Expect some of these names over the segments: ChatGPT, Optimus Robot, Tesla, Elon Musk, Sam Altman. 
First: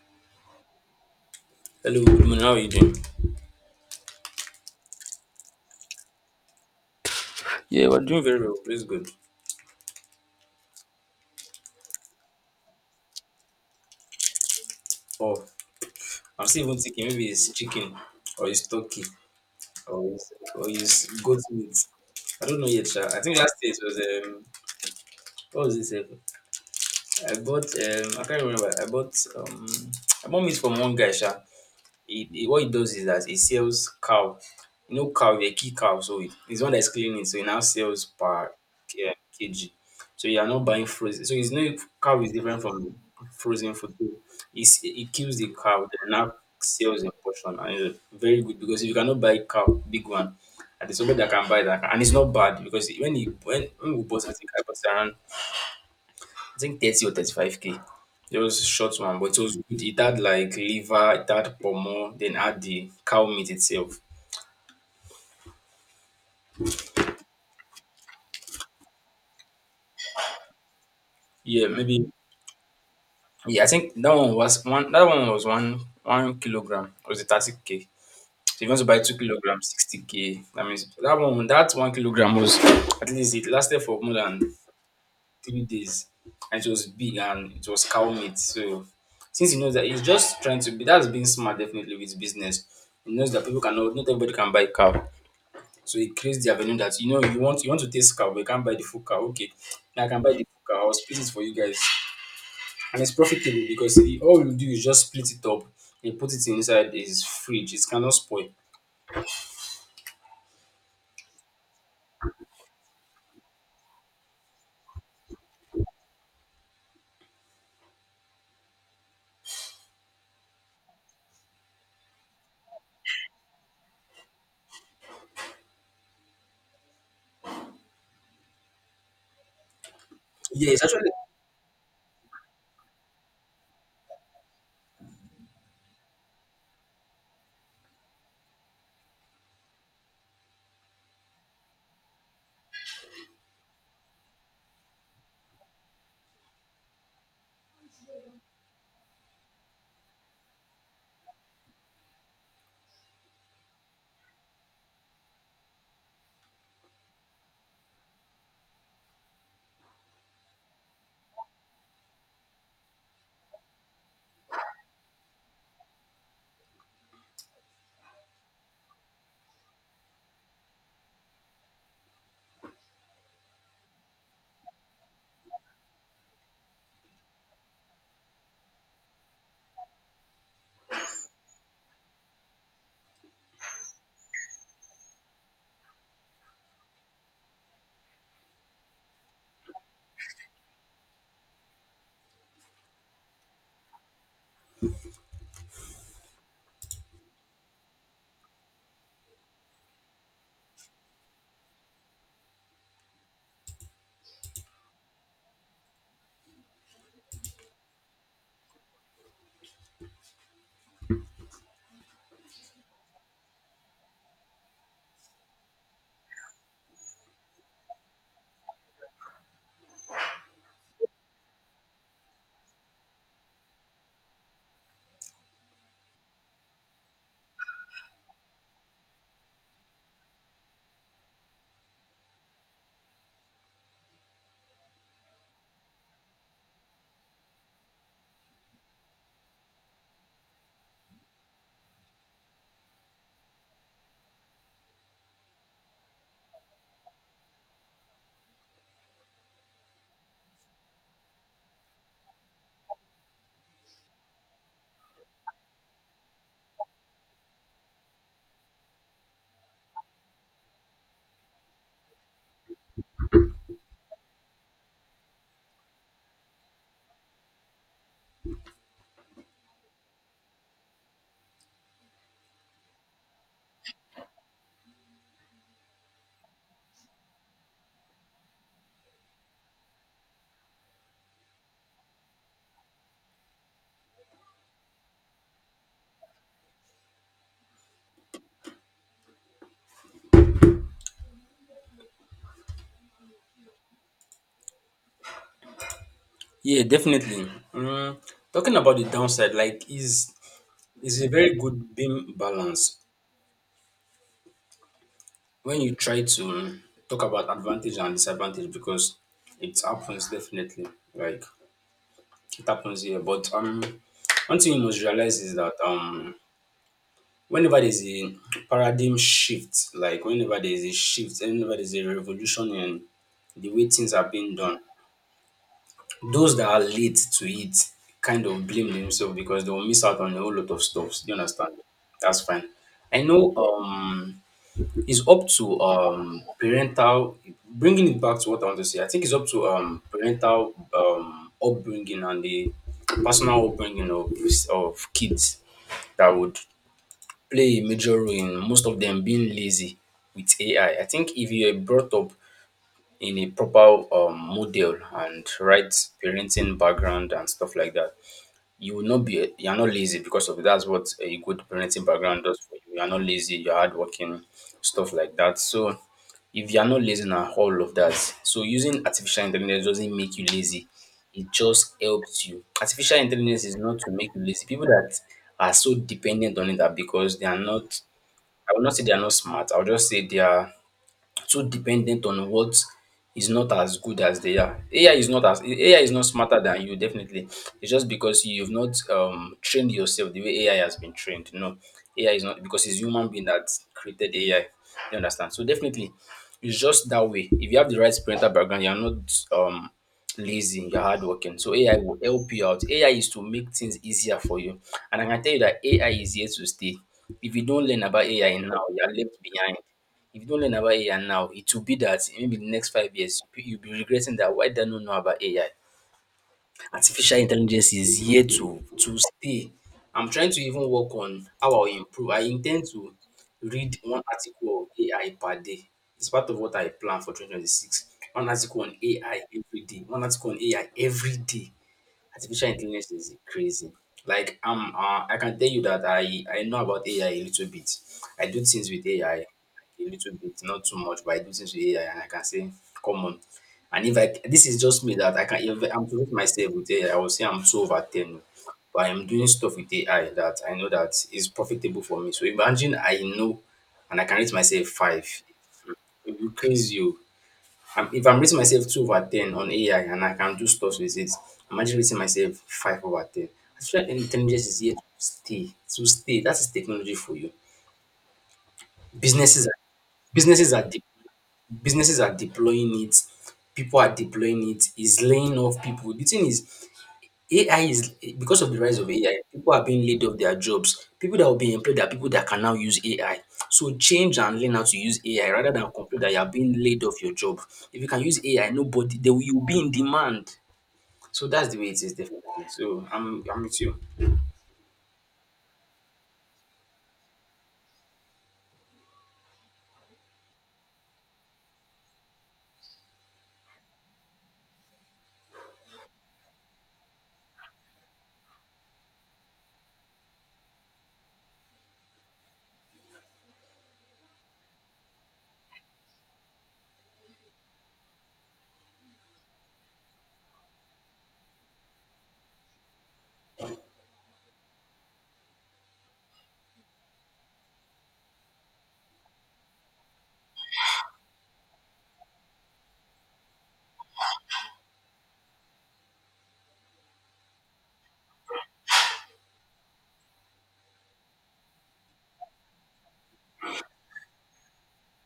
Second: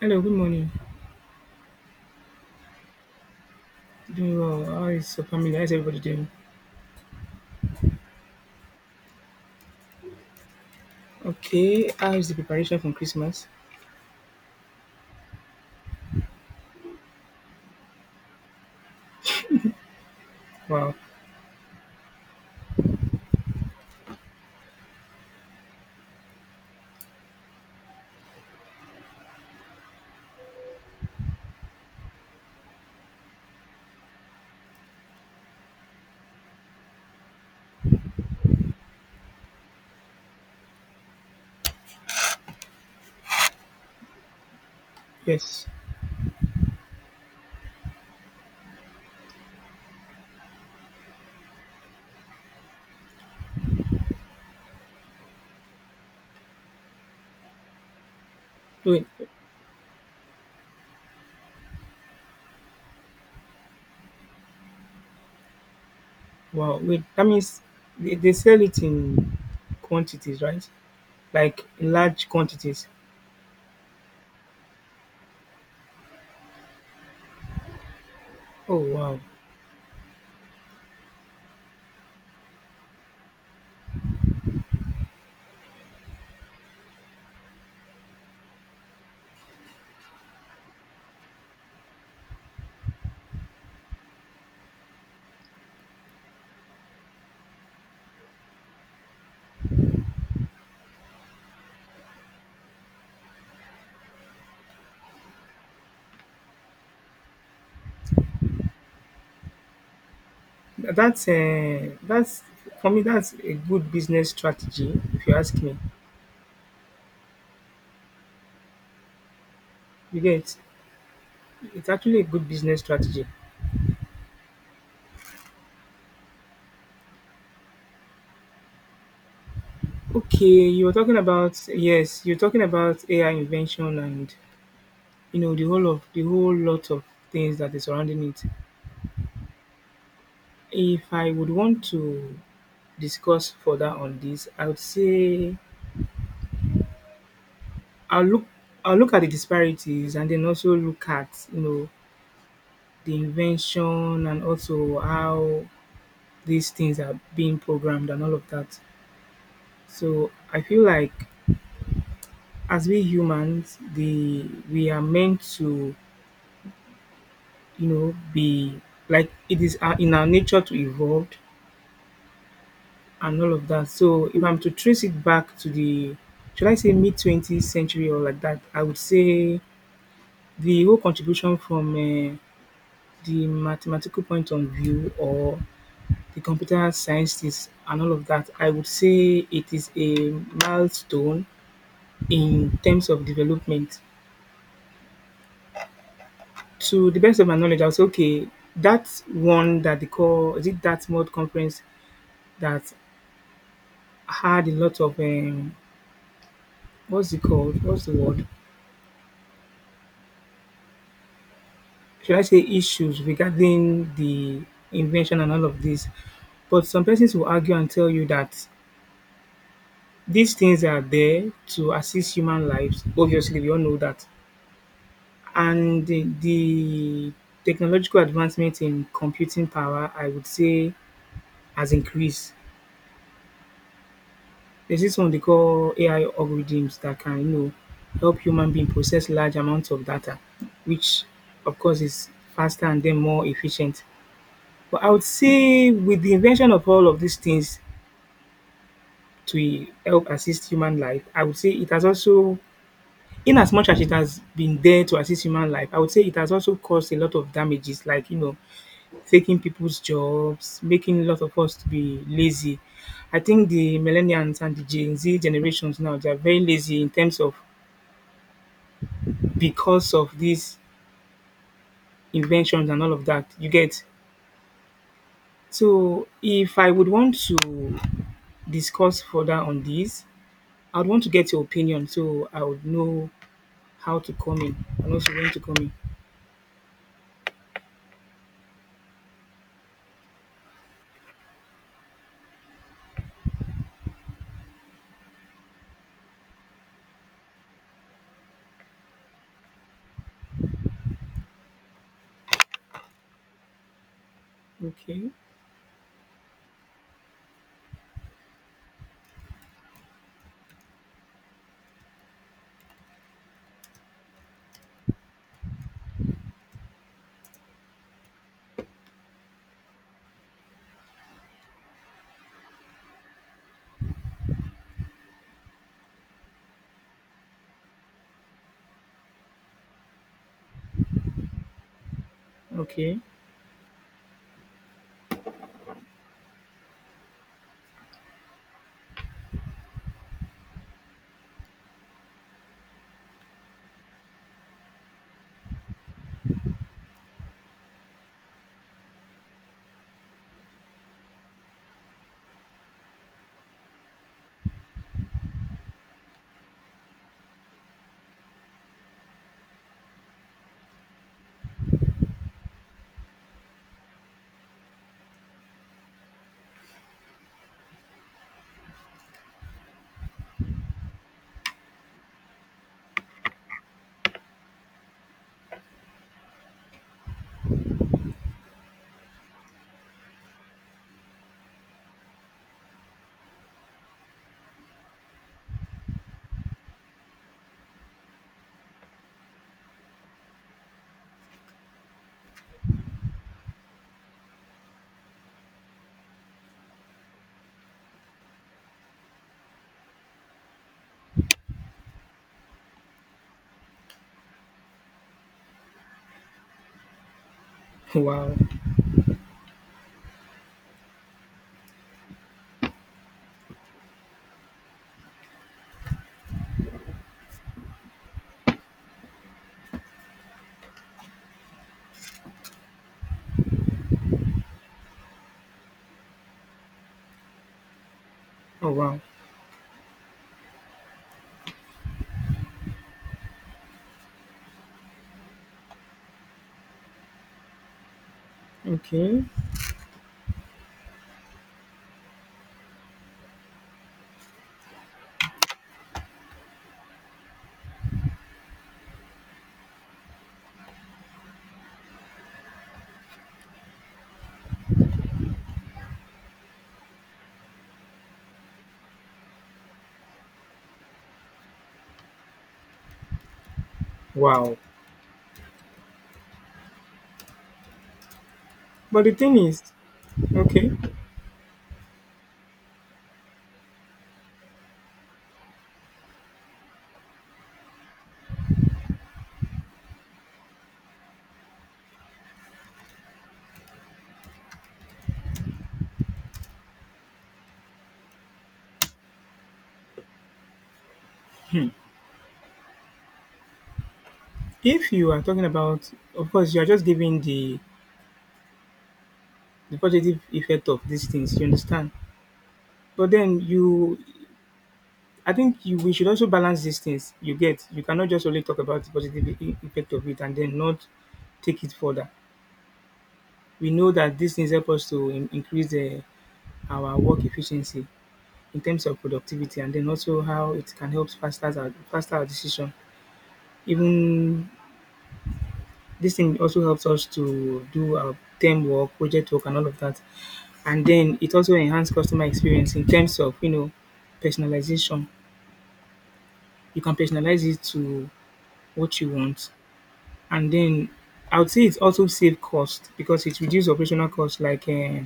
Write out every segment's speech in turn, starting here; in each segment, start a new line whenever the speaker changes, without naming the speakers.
Hello, good morning.
Hello, good morning. How are you doing?
Doing well. How is your family? How is everybody doing?
Yeah, we're doing very well. Praise God.
Okay. How is the preparation for Christmas?
Oh, I'm still even thinking maybe it's chicken or it's turkey or
Wow.
it's goat meat. I don't know yet, sha. I think last day it was what was this? I can't remember. I bought meat from one guy, sha. It what it does is that it sells cow. You know, cow they kill cow, so it's one that's cleaning, it, so it now sells per k- uh, kg. So you are not buying frozen. So it's no, cow is different from frozen food. So it kills the
Yes.
cow, then now sells in portion, and it's very good because if you cannot buy cow big one, and there's somebody that can buy that, and it's not bad because when we bought it, I think I bought it around I think 30 or 35K. It just short
Wait.
one, but it was good. It had like liver, it had pomo, then had the cow meat itself.
Wow. Wait. That means they sell it in quantities, right? Like
Yeah,
in
maybe.
large quantities.
Yeah, I think that one was one. That one was one kilogram. It was the 30K. So if you
Oh
want to buy two
wow.
kilograms, 60K. That means that one kilogram was at least it lasted for more than 3 days, and it was big and it was cow meat. So since he knows that he's just trying to be, that's being smart definitely with business. He knows that people cannot, not everybody can buy cow. So it creates the avenue that you know you want to taste cow, but you can't buy the full cow. Okay, now I can buy the full cow. I'll split it for you guys, and it's profitable because it- all you do is just split it up and put it inside his fridge. It cannot spoil.
That's for me. That's a good business strategy, if you ask me. You get it's actually a good business strategy. Okay,
Yeah, it's
you were
actually
talking about yes, you're talking about AI invention and you know, the whole lot of things that is surrounding it. If I would want to discuss further on this, I would say I'll look I'll look at the disparities and then also look at, you know, the invention and also how these things are being programmed and all of that. So I feel like as we humans, the we are meant to, you know, be like it is in our nature to evolve and all of that. So if I'm to trace it back to the should I say mid 20th century or like that, I would say the whole contribution from the mathematical point of view or the computer scientists and all of that, I would say it is a milestone in terms of development. To the best of my knowledge, I was okay. That one that they call is it that mod conference that had a lot of what's it called? What's the word? Should I say issues regarding the invention and all of this. But some persons will argue and tell you that these things are there to assist human lives. Obviously, we all know that. And the technological advancement in computing power, I would say, has increased. There's this one they call AI algorithms that can, you know, help human being process large amounts of data, which of course is faster and then more efficient. But I would say with the invention of all of these things to help assist human life, I would say it has also, in as much as it has been there to assist human life, I would say it has also caused a lot of damages, like you know, taking people's jobs, making a lot of us to be lazy. I think the millennials and the Gen Z generations now they are very lazy in terms of because of these inventions and all of that. You get so if I would want to discuss further on this, I'd want to get your opinion so I would know how to come in and also when to come in.
yeah, definitely. Talking about the downside, like is a very good beam balance
Okay.
when you try to talk about advantage and disadvantage because it happens definitely. Like it happens here, but one thing you must realize is that whenever there's a paradigm shift, like whenever there's a shift, whenever there's a revolution in the way things are being done, those that are late to it kind of blame themselves because they'll miss out on a whole lot of stuff. Do you understand? That's fine.
Okay.
I know it's up to parental, bringing it back to what I want to say. I think it's up to parental upbringing and the personal upbringing of kids that would play a major role in most of them being lazy with AI. I think if you are brought up in a proper model and right parenting background and stuff like that, you are not lazy because of it. That's what a good parenting background does for you. You are not lazy. You're hardworking, stuff like that. So if you are not lazy and all of that, so using artificial intelligence doesn't make you lazy. It just helps you. Artificial intelligence is not to make you lazy. People that are so dependent on it are because they are not, I will not say they are not smart. I will just say they are too dependent on what is not as good as they are. AI is not as, AI is not smarter than you, definitely. It's just because you've not trained yourself the way AI has been trained. No, AI is not because it's human being that created AI. You understand? So definitely it's just that way. If you have the right parental background, you're not um lazy, you're hardworking. So AI will help you out. AI is to make things easier for you. And I can tell you that AI is here to stay. If you don't learn about
Wow.
AI now, you're left behind. If you don't learn about AI now, it will be that maybe the next 5 years you'll be regretting that why did I not know about AI? Artificial intelligence is here to stay. I'm trying to even work on how I'll improve. I intend to read one article of AI per day. It's part of what I plan for 2026. One article
Oh
on
wow.
AI every day. One article on AI every day. Artificial intelligence is crazy. Like I can tell you that I know about AI a little bit. I do things with AI
Okay.
a little bit, not too much, but I do things with AI, and I can say, come on. And if I this is just me that I can if I'm to rate myself with AI, I will say I'm two over ten. But I'm doing stuff with AI that I know that is profitable for me. So imagine I know, and I can rate myself five. It will be crazy. Oh, if I'm rating myself two over ten on AI and I can do stuff with it, I'm actually rating myself five over ten. Artificial intelligence
Wow.
is here to stay. To stay. That is technology for you.
But the thing
Businesses are
is,
businesses are
okay,
de- Businesses are deploying it. People are deploying it. It's laying off people. The thing is, AI is, because of the rise of AI, people are being laid off their jobs. People that will be employed are people that can now use AI. So change and learn how to use AI rather than complain that you are being laid off your job. If you can use AI, nobody they will you'll be in demand. So that's the way it is definitely. So I'm with you.
if you are talking about of course you are just giving the positive effect of these things, you understand? But then you I think you we should also balance these things. You get you cannot just only talk about the positive effect of it and then not take it further. We know that these things help us to increase our work efficiency in terms of productivity and then also how it can help faster our decision. Even this thing also helps us to do our term work, project work, and all of that. And then it also enhances customer experience in terms of you know personalization. You can personalize it to what you want, and then I would say it also save cost because it reduces operational costs, like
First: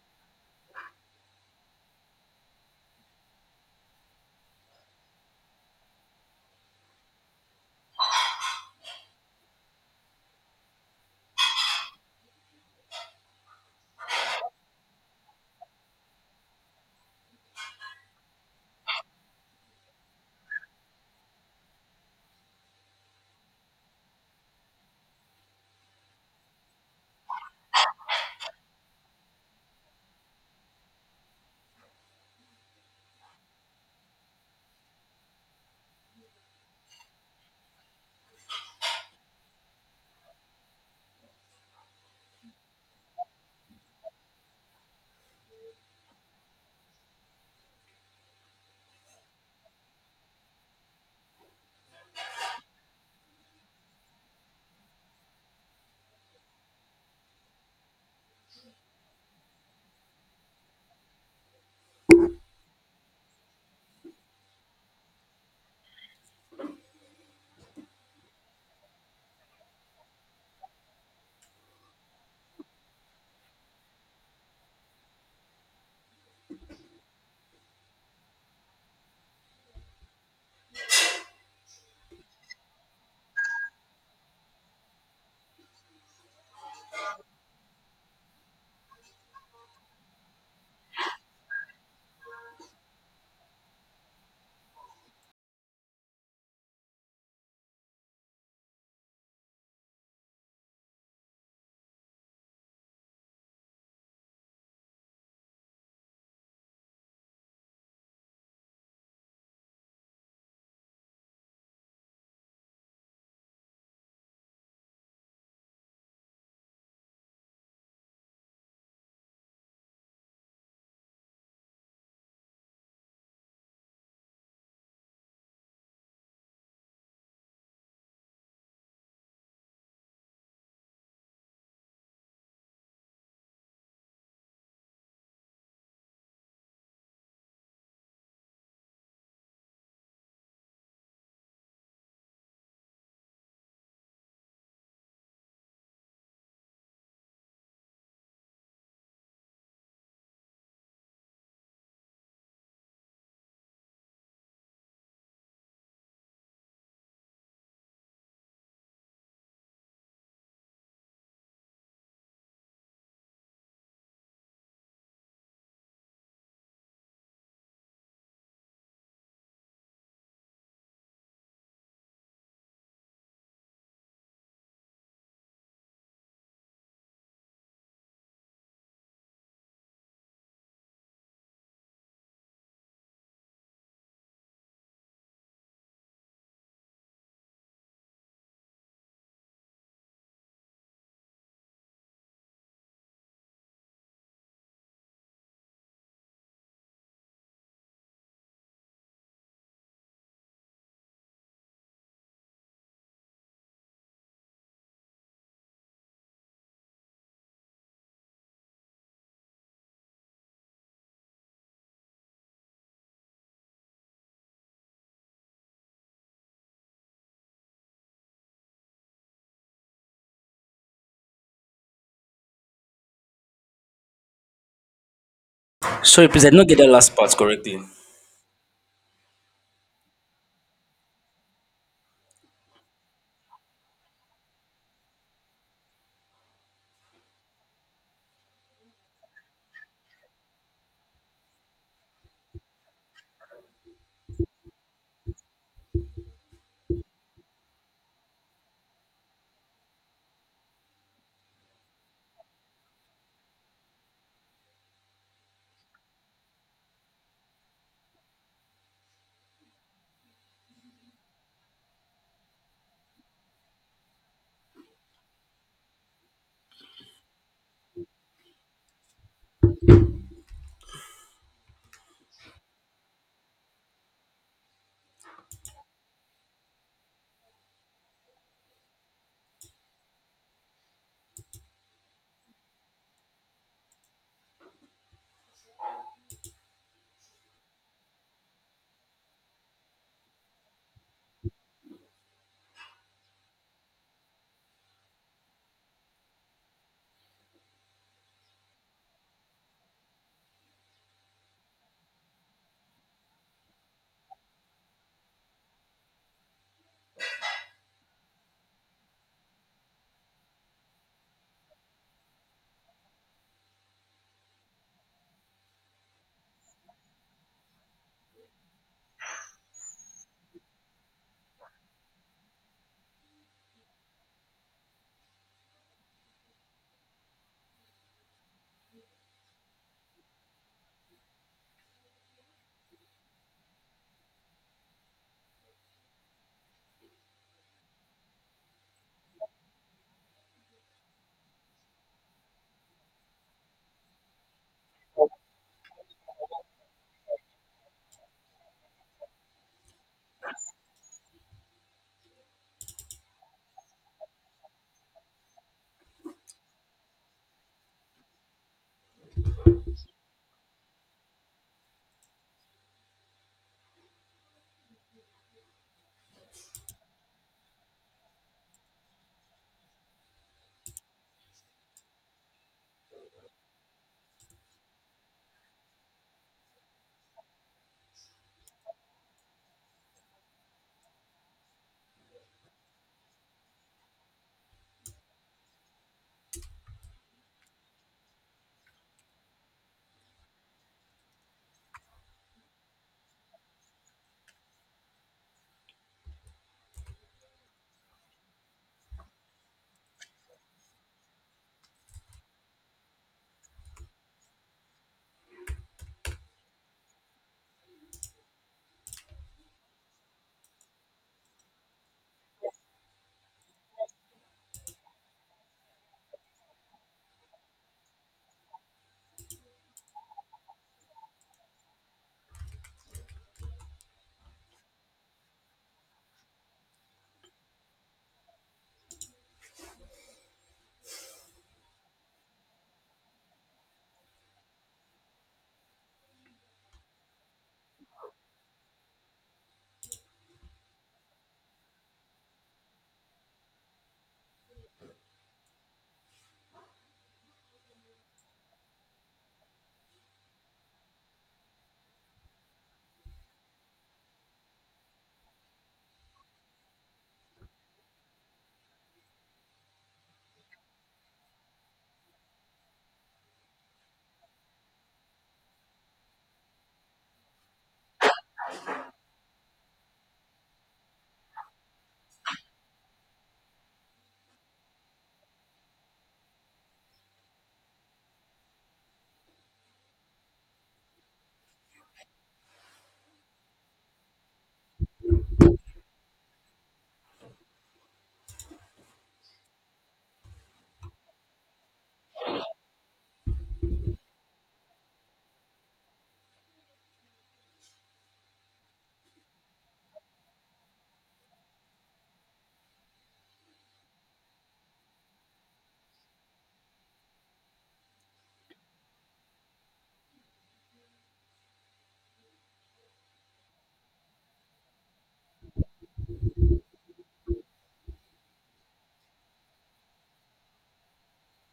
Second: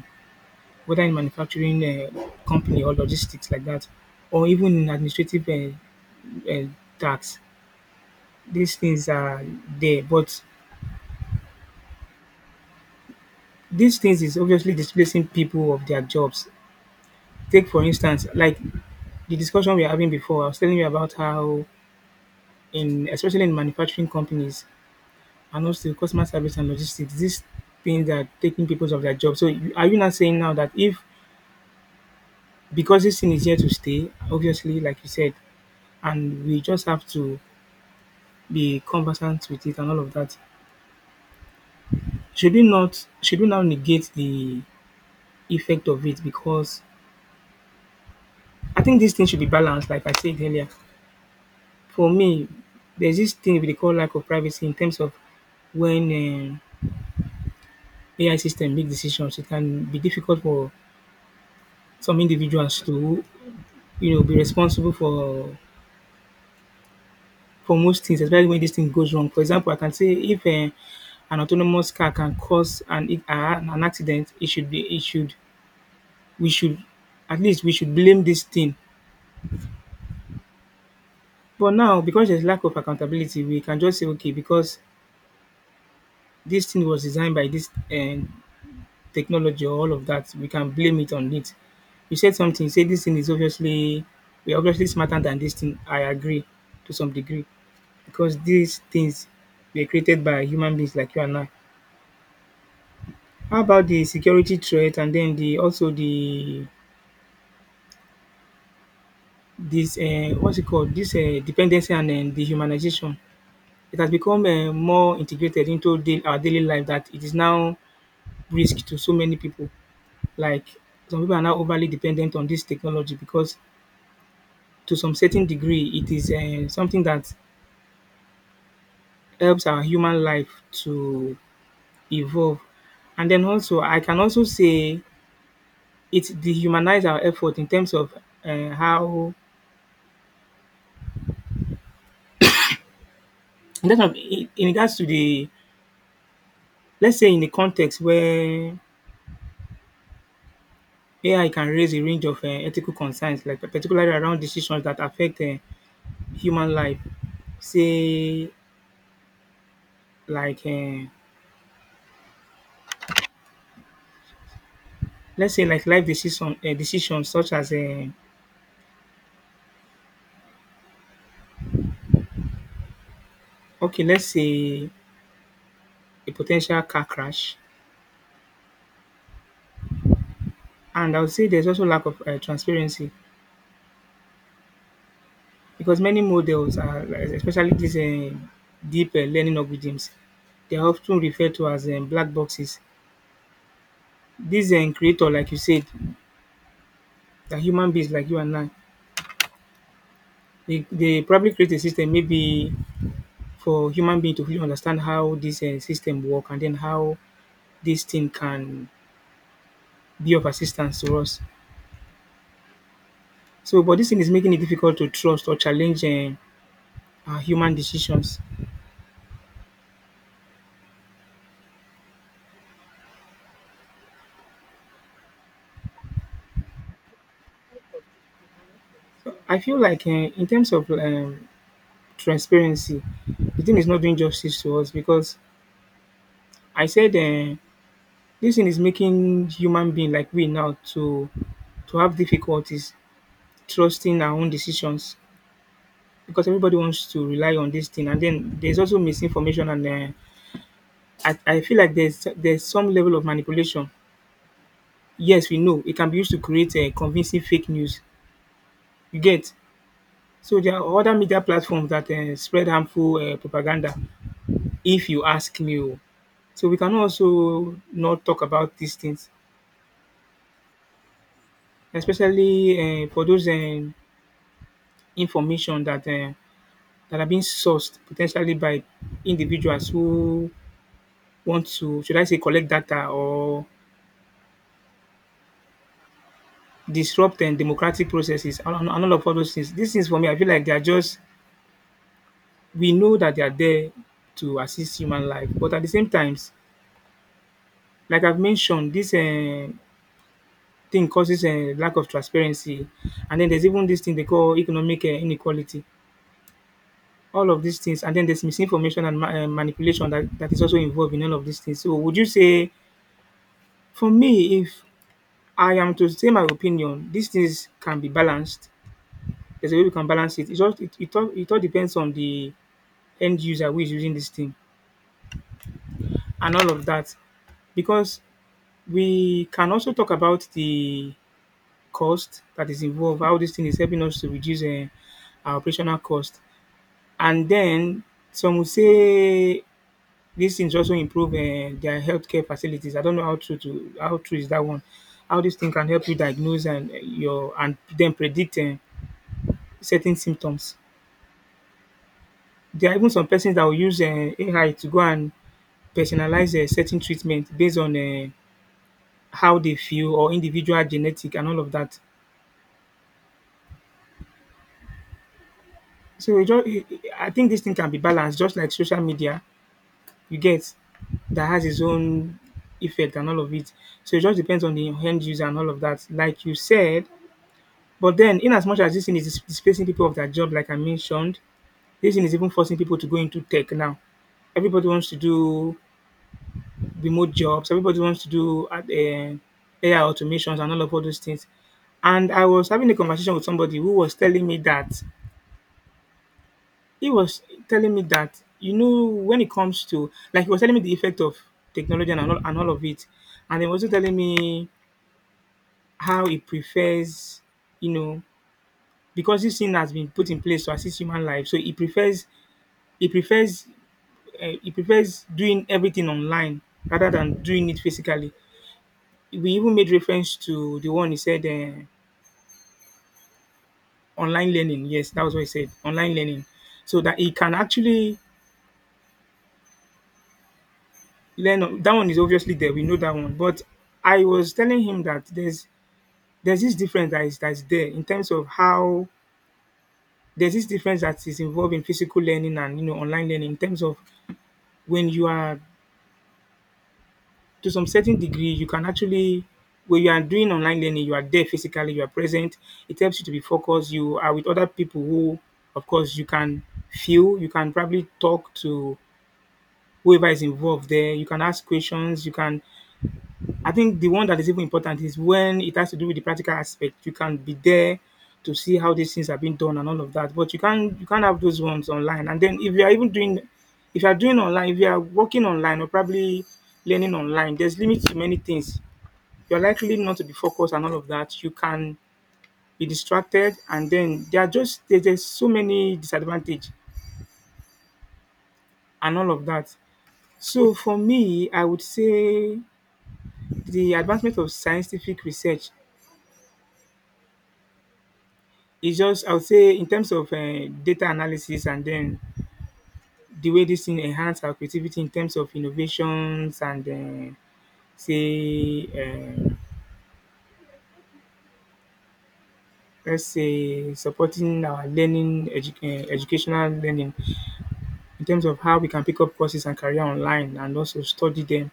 whether in manufacturing company or logistics like that, or even in administrative uh, tax. These things are there, but these things is obviously displacing people of their jobs. Take for instance, like the discussion we are having before, I was telling you about how in especially in manufacturing companies and also customer service and logistics, these things are taking people of their jobs. So are you not saying now that if because this thing is here to stay, obviously, like you said, and we just have to be conversant with it and all of that, should we not should we now negate the effect of it because I think this thing should be balanced, like I said earlier. For me, there's this thing we dey call lack of privacy in terms of when AI system make decisions. It can be difficult for some individuals to, you know, be responsible for most things, especially when this thing goes wrong. For example, I can say if an autonomous car can cause an accident, it should we should at least we should blame this thing. But now because there's lack of accountability, we can just say okay because this thing was designed by this technology or all of that, we can blame it on it. You said something, you said this thing is obviously we're obviously smarter than this thing. I agree to some degree. Because these things were created by human beings like you and I. How about the security threat and then the also the this what's it called? This dependency and then dehumanization. It has become more integrated into our daily life that it is now risk to so many people. Like some people are now overly dependent on this technology because to some certain degree, it is something that helps our human life to evolve. And then also, I can also say it dehumanize our effort in terms of how, in terms of in regards to the, let's say in the context where AI can raise a range of ethical concerns, like particularly around decisions that affect human life. Say like, let's say like decisions such as, okay, let's say a potential car crash. And I would say there's also lack of transparency because many models are, like, especially these deep learning algorithms, they are often referred to as black boxes. These creator, like you said, the human beings like you and I, they probably create a system maybe for human being to really understand how this system work and then how this thing can be of assistance to us. So, but this thing is making it difficult to trust or challenge our human decisions.
Sorry, please I did not get that last part correctly.
I feel like in terms of transparency, the thing is not doing justice to us because I said this thing is making human being like we now to have difficulties trusting our own decisions because everybody wants to rely on this thing, and then there's also misinformation, and I feel like there's some level of manipulation. Yes, we know it can be used to create convincing fake news. You get so there are other media platforms that spread harmful propaganda. If you ask me. Oh. So we can also not talk about these things, especially for those information that that are being sourced potentially by individuals who want to, should I say, collect data or disrupt and democratic processes and all of all those things. These things for me, I feel like they are just we know that they are there to assist human life, but at the same times, like I've mentioned, this thing causes a lack of transparency, and then there's even this thing they call economic inequality all of these things, and then there's misinformation and manipulation that is also involved in all of these things. So, would you say, for me, if I am to say my opinion, these things can be balanced. There's a way we can balance it. It's all, it, it all depends on the end user who is using this thing and all of that. Because we can also talk about the cost that is involved, how this thing is helping us to reduce our operational cost. And then some will say these things also improve their healthcare facilities. I don't know how true is that one. How this thing can help you diagnose and your and then predict certain symptoms. There are even some persons that will use AI to go and personalize certain treatment based on how they feel or individual genetic and all of that. So e just e e I think this thing can be balanced just like social media you get that has its own effect and all of it. So it just depends on the end user and all of that. Like you said, but then, in as much as this thing is displacing people of their job, like I mentioned, this thing is even forcing people to go into tech now. Everybody wants to do remote jobs. Everybody wants to do AI automations and all of all those things. And I was having a conversation with somebody who was telling me that he was when it comes to, like, he was telling me the effect of technology and all of it, and he was also telling me how he prefers, you know, because this thing has been put in place to assist human life. So he prefers He prefers uh, he prefers doing everything online rather than doing it physically. We even made reference to the one he said, online learning. Yes, that was what he said. Online learning, so that he can actually learn. That one is obviously there. We know that one. But I was telling him that there's this difference that is that's there in terms of how there's this difference that is involved in physical learning and online learning in terms of when you are, to some certain degree, you can actually, when you are doing online learning, you are there physically, you are present. It helps you to be focused. You are with other people who, of course, you can feel, you can probably talk to whoever is involved there. You can ask questions. You can. I think the one that is even important is when it has to do with the practical aspect. You can be there to see how these things are being done and all of that. But you can't have those ones online. And then if you are even doing, if you are doing online, if you are working online or probably learning online, there's limits to many things. You're likely not to be focused and all of that. You can be distracted, and then there's so many disadvantage and all of that. So for me, I would say the advancement of scientific research is just, I would say, in terms of data analysis, and then the way this thing enhance our creativity in terms of innovations and, say let's say, supporting our learning, educational learning in terms of how we can pick up courses and career online and also study them,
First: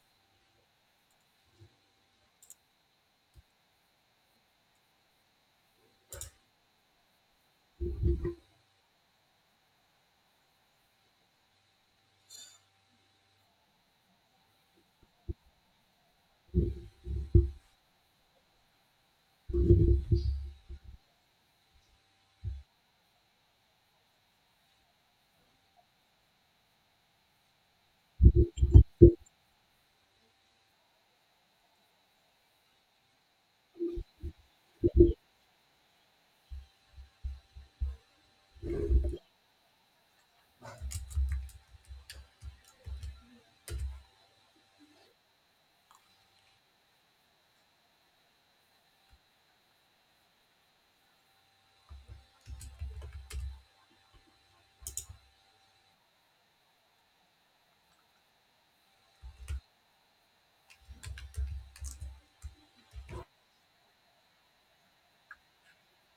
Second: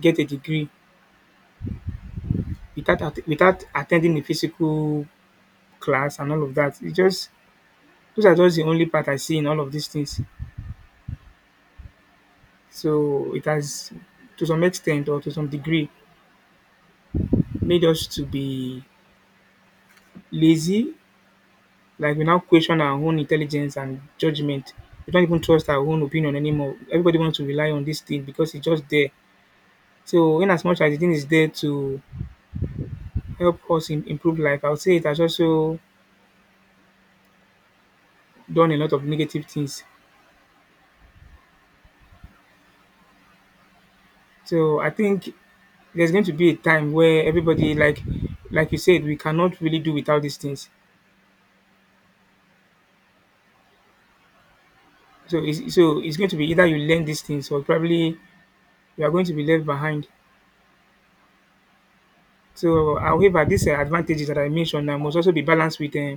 get a degree without attending a physical class and all of that. It just, those are just the only part I see in all of these things. So it has, to some extent or to some degree, made us to be lazy. Like, we now question our own intelligence and judgment. We don't even trust our own opinion anymore. Everybody wants to rely on this thing because it's just there. So in as much as the thing is there to help us improve life, I would say it has also done a lot of negative things. So I think there's going to be a time where everybody, like you said, we cannot really do without these things. So it's going to be either you learn these things or probably you are going to be left behind. So however, these advantages that I mentioned must also be balanced with,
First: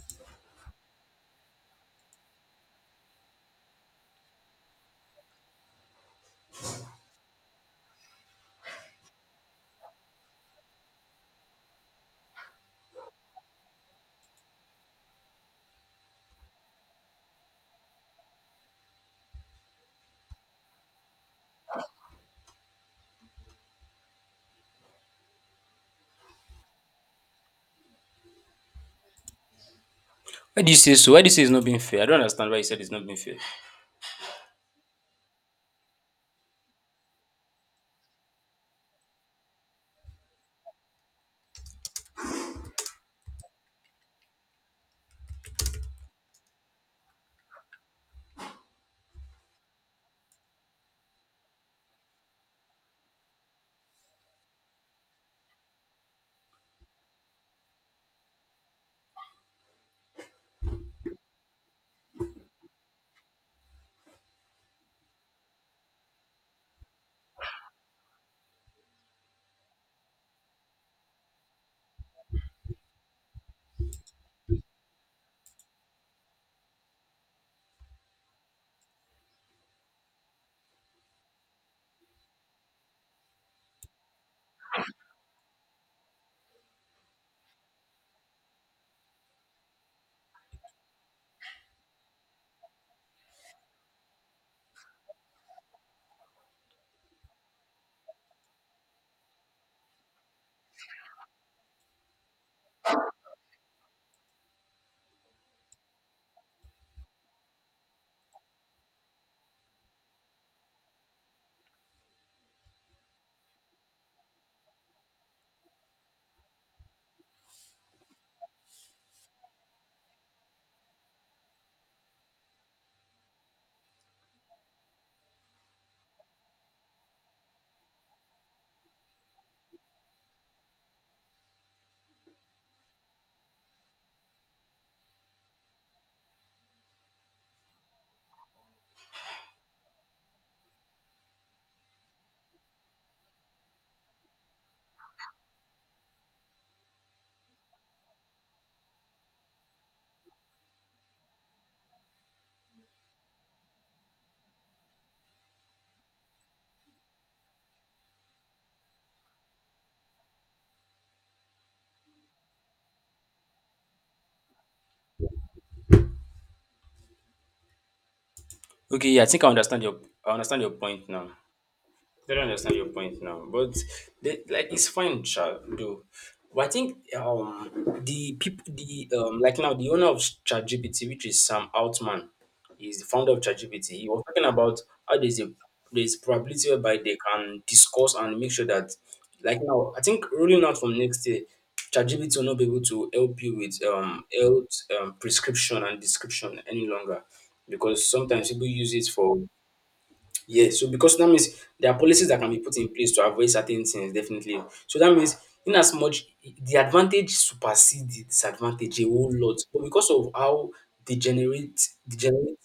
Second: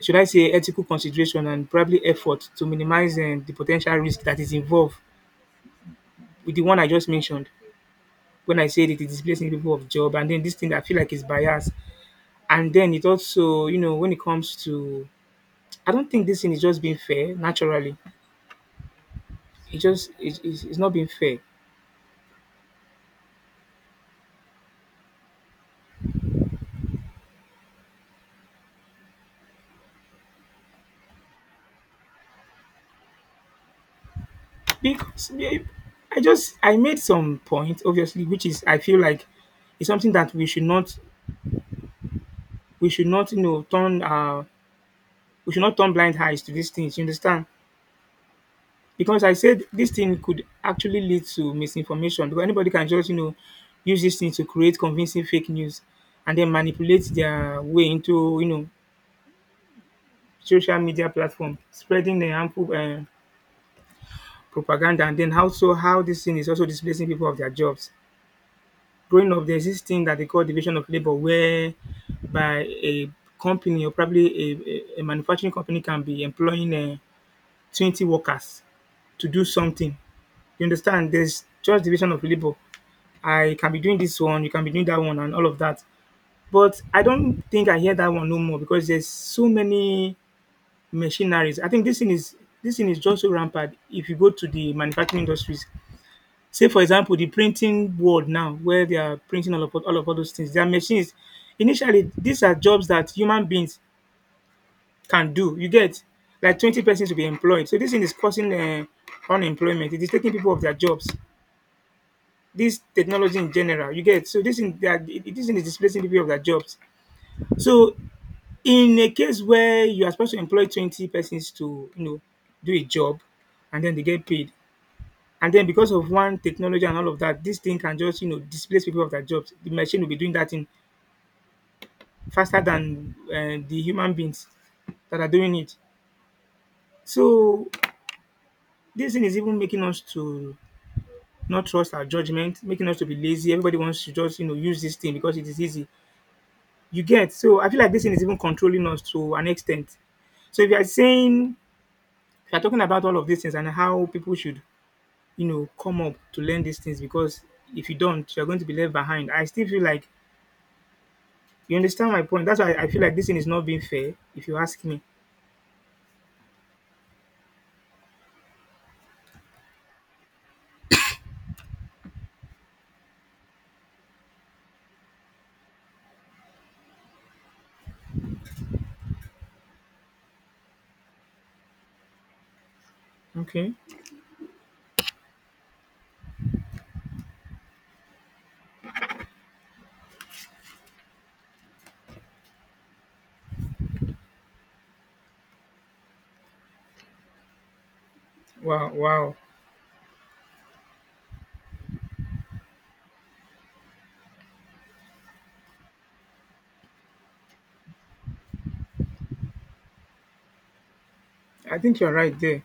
should I say, ethical consideration and probably effort to minimize the potential risk that is involved with the one I just mentioned. When I said it is displacing people of job, and then this thing I feel like is biased, and then it also, you know, when it comes to, I don't think this thing is just being fair naturally. It just is, it's not being fair
Why do you say so? Why do you say it's not being fair? I don't understand why you said it's not being fair.
because, yeah, I just I made some point, obviously, which is, I feel like it's something that we should not you know turn we should not turn blind eyes to these things. You understand? Because I said this thing could actually lead to misinformation because anybody can just, use this thing to create convincing fake news and then manipulate their way into, social media platform, spreading the harmful propaganda, and then also how this thing is also displacing people of their jobs. Growing up, there's this thing that they call division of labor, where by a company or probably a manufacturing company can be employing 20 workers to do something. You understand? There's just division of labor. I can be doing this one, you can be doing that one, and all of that. But I don't think I hear that one no more because there's so many machineries. I think this thing is just so rampant. If you go to the manufacturing industries, say for example the printing world now where they are printing all of all of all those things, their machines, initially these are jobs that human beings can do, you get? Like 20 persons to be employed. So this thing is causing unemployment, it is taking people of their jobs. This technology in general, you get? So this thing is displacing people of their jobs. So in a case where you are supposed to employ 20 persons to, you know, do a job and then they get paid, and then because of one technology and all of that, this thing can just, you know, displace people of their jobs. The machine will be doing that thing faster than, the human beings that are doing it. So this thing is even making us to not trust our judgment, making us to be lazy. Everybody wants to just, you know, use this thing because it is easy. You get, so I feel like this thing is even controlling us to an extent. So if you are talking about all of these things and how people should, you know, come up to learn these things, because if you don't, you are going to be left behind. I still feel like, you understand my point? That's why I feel like this thing is not being fair, if you ask me.
Okay, yeah, I think I understand your point now. I don't understand your point now, but the, like it's fine, Chad, though. But I think the people, the like now the owner of ChatGPT, which is Sam Altman, is the founder of
Okay.
ChatGPT. He was talking about how there's probability whereby they can discuss and make sure that, like, now I think rolling out from next year, ChatGPT will not be able to help you with health prescription and description any longer because sometimes people
Wow,
use it
wow.
for, yeah, so because that means there are policies that can be put in place to avoid certain things, definitely. So that means, in as much, the advantage supersede the disadvantage a whole lot, but because of how
I
degenerate
think you're right
degenerate
there.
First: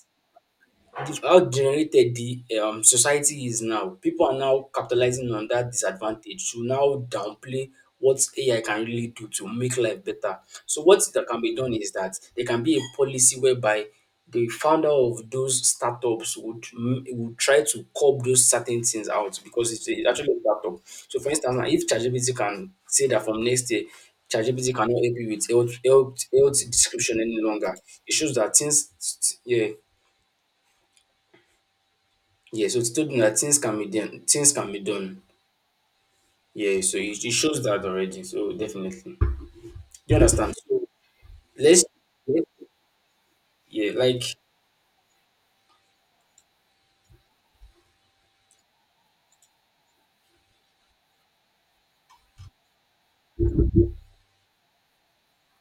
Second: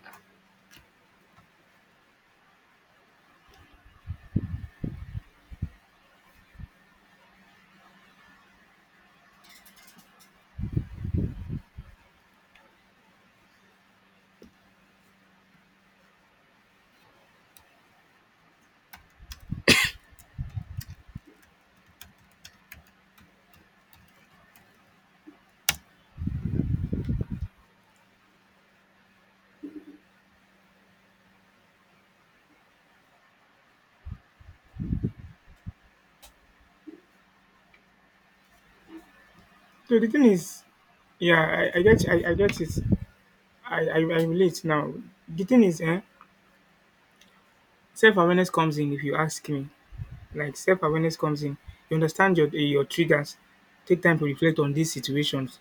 how generated the society is now. People are now capitalizing on that disadvantage to now downplay what AI can really do to make life better. So what that can be done is that there can be a policy whereby the founder of those startups would m- would try to curb those certain things out because it's a- actually a startup. So for instance, now, if ChatGPT can say that from next year, ChatGPT cannot help you with health description any longer, it shows that things, yeah, yeah, so it's told me that things can be done. Things can be done. Yeah, so it shows that already. So definitely, do
So the
you
thing
understand?
is,
So
yeah, I, I
let's,
get I, I get it. I,
yeah,
I, I
like
relate now. The thing is, self awareness comes in, if you ask me. Like, self awareness comes in. You understand your triggers. Take time to reflect on these situations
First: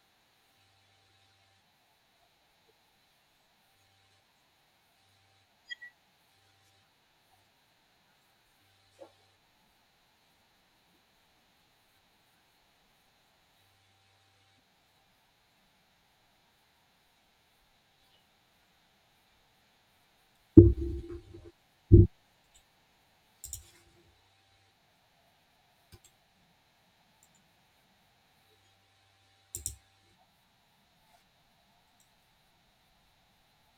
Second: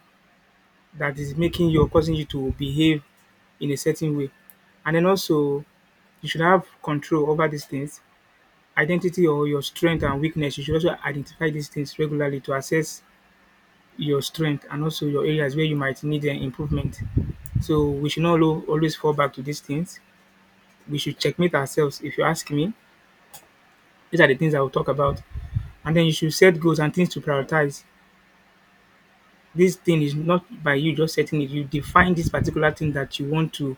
that is making you or causing you to behave in a certain way. And then also you should have control over these things, identity or your strength and weakness. You should also identify these things regularly to assess your strength and also your areas where you might need an improvement. So we should not always fall back to these things. We should checkmate ourselves. If you ask me, these are the things I will talk about. And then you should set goals and things to prioritize. This thing is not by you just setting it. You define this particular thing that you want to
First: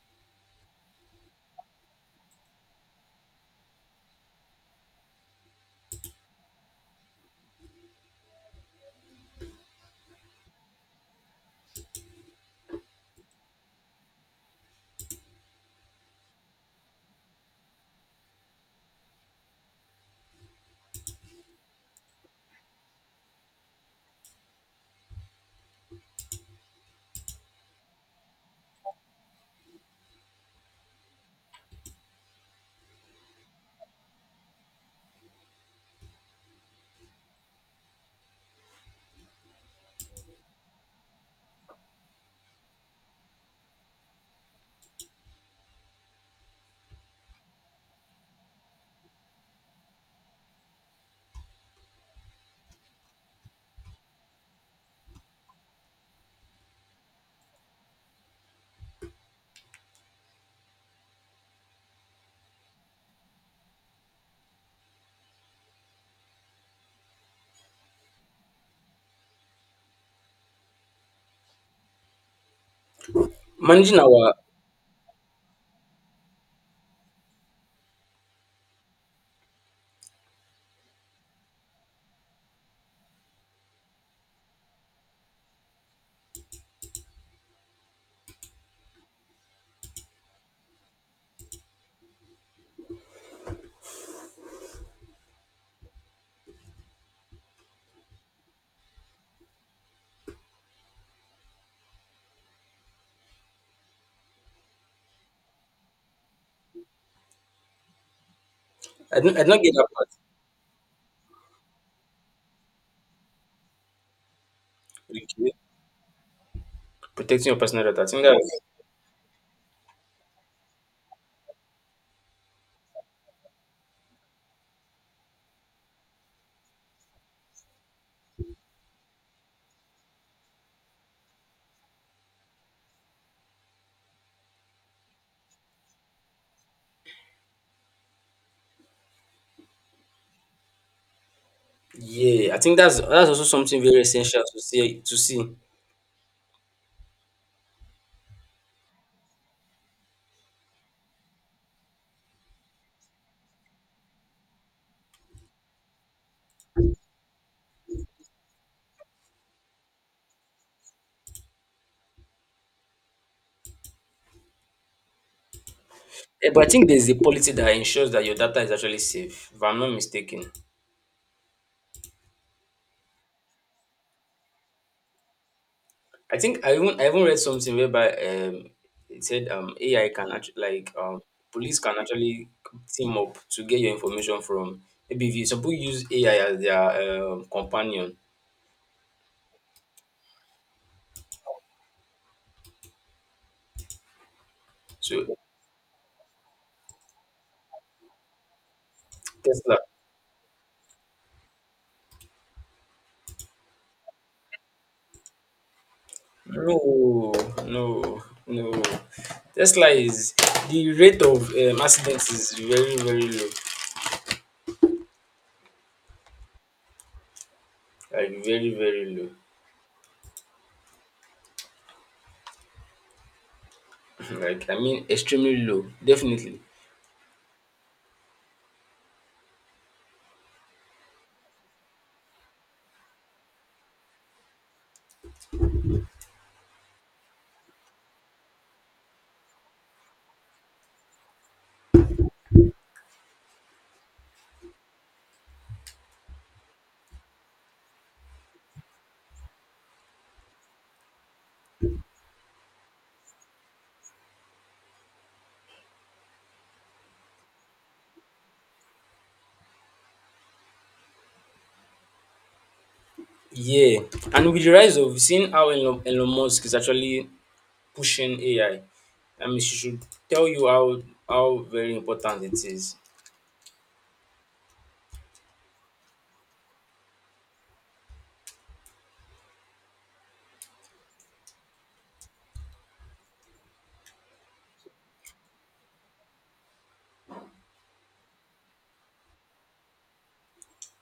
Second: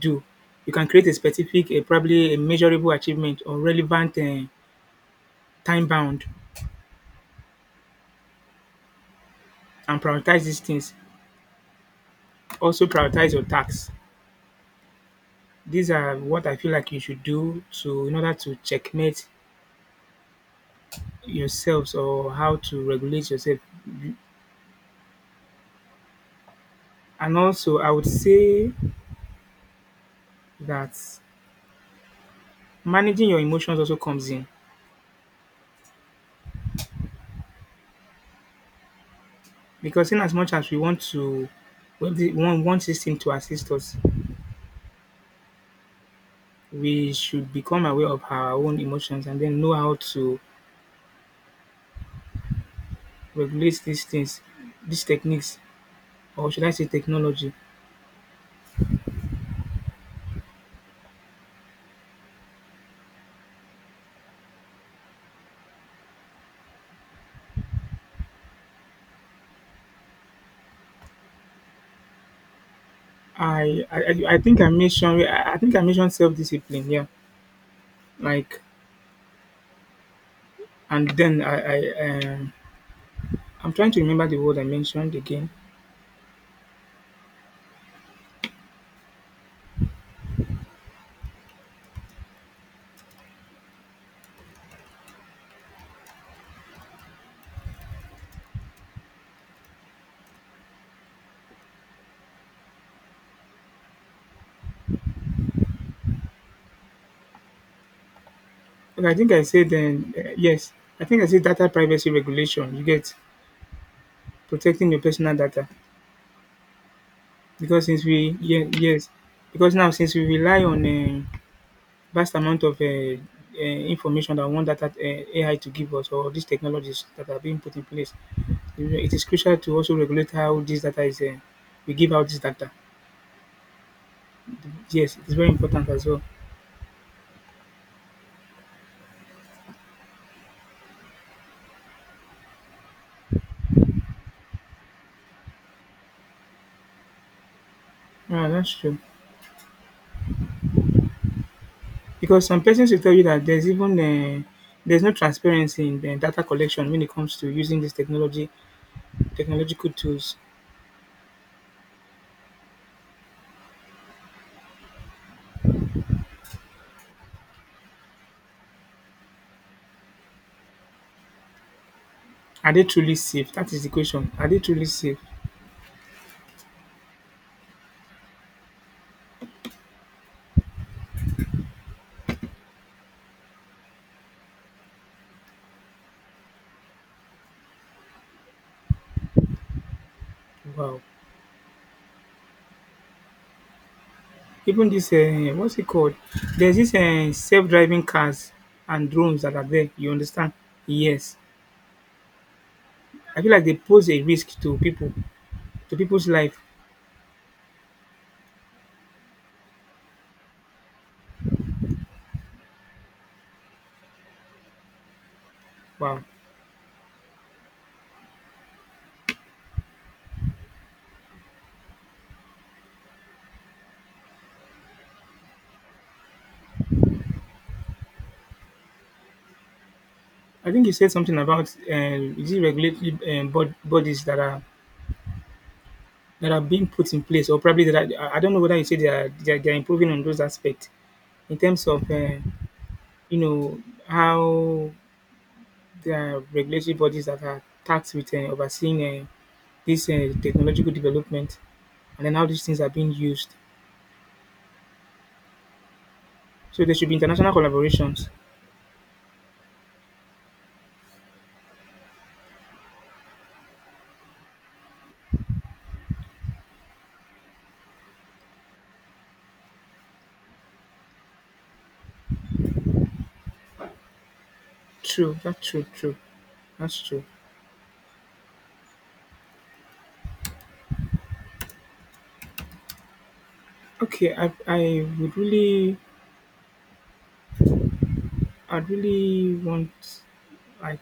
do. You can create a specific, a probably a measurable achievement or relevant, time bound, and prioritize these things. Also prioritize your tasks. These are what I feel like you should do to, in order to, checkmate yourselves or how to regulate yourself. And also, I would say that managing your emotions also comes in because in as much as we want to want system to assist us, we should become aware of our own emotions and then know how to regulate these things, these techniques, or should I say technology.
managing our.
I think I mentioned self discipline. Yeah, like, and then I'm trying to remember the word I mentioned again. And I
I
think
don't,
I
I don't
said,
get that part.
yes. I think I said data privacy regulation. You get, protecting your personal
Okay.
data
Protecting your personal
because
data.
since
I think
we
that's,
yes, because now, since we rely on a vast amount of, information that one data, AI to give us, or these technologies that are being put in place, you know, it is crucial to also regulate how this data is. We give out this data. Yes, it's very important as well.
yeah. I think that's also something very essential to see.
Ah, that's true. Because some persons will tell you that there's even, there's no transparency in the data collection when it comes to using these technology technological tools.
Eh, but I think there's a policy that ensures that your data is actually safe. If I'm not mistaken.
Are they truly safe? That is the question. Are they truly safe?
I think I even read something whereby it said AI can actually, like, police can actually team up to get your information from maybe if you some people use AI as their companion.
Wow. Even this,
So
what's it called? There's this self-driving cars and drones that are
Tesla,
there. You understand? Yes. I feel like they pose a risk to people, to people's life.
no, no, no. Tesla is the rate of accidents is very, very low,
Wow.
like very, very low, like I mean extremely low, definitely.
I think you said something about, is it regulatory, bodies that are, that are being put in place, or probably that are, I don't know whether you say they are, they are, they are improving on those aspects in terms of, you know how there are regulatory bodies that are tasked with, overseeing, this technological development, and then how these things are being used. So there should be international collaborations.
Yeah, and with the rise of seeing how Elon Musk is actually pushing AI. I mean, she should tell you how very important it is.
True, that's true, true, that's true. Okay, I would really, I'd really want, like,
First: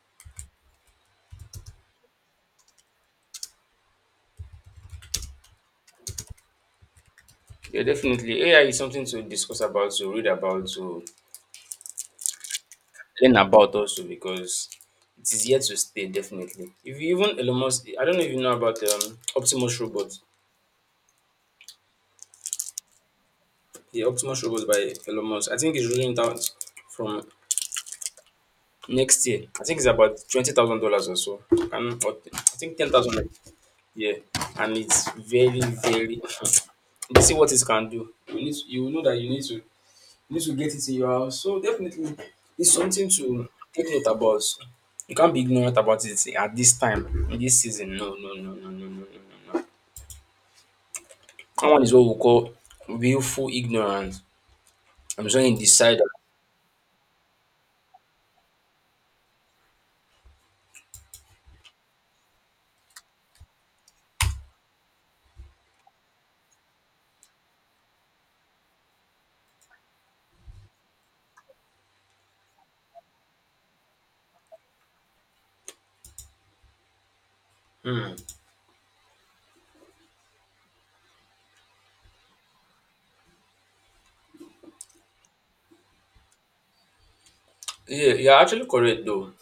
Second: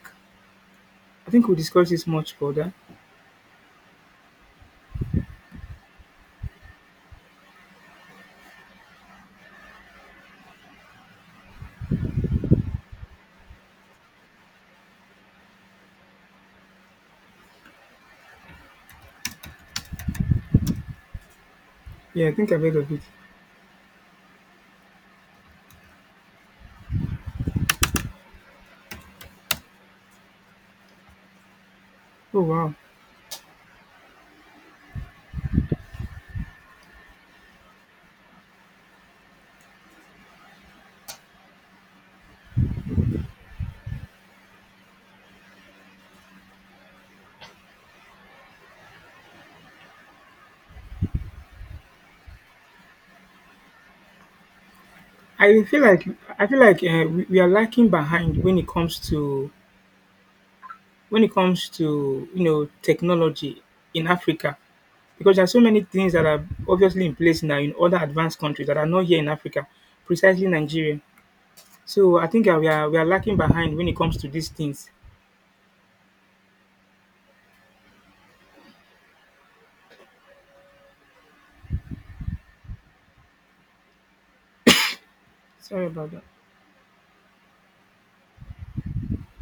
I think we'll discuss this much further.
Yeah, definitely. AI is something to discuss about, to read about, to learn about also because it is here to stay. Definitely. If you even Elon Musk, I don't know if you know about Optimus Robot.
Yeah, I think I've heard of it.
The Optimus Robot by Elon Musk. I think it's rolling out from next year. I think it's about $20,000 or so. And or I
Oh wow.
think 10,000. Yeah, and it's very, very they see what it can do. You need to, you will know that you need to, you need to get it in your house. So definitely it's something to take note about. You can't be ignorant about it at this time, in this season. No, no, no, no, no, no, no, no, no. That one is what we call willful ignorance. I'm saying, you
I feel
decide.
like I feel like, we are lacking behind when it comes to, when it comes to, you know, technology in Africa, because there are so many things that are obviously in place now in other advanced countries that are not here in Africa, precisely Nigeria. So I think, we are lacking behind when it comes to these things.
Hmm.
Sorry about that.
Yeah, you're actually correct though.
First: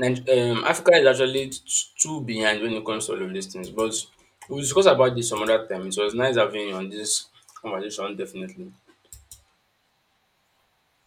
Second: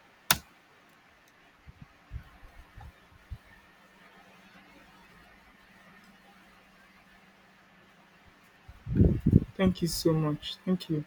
Africa is actually t- too behind when it comes to all of these things, but we'll discuss about this some other time. It was nice having you on this conversation, definitely.
Thank you so much. Thank you.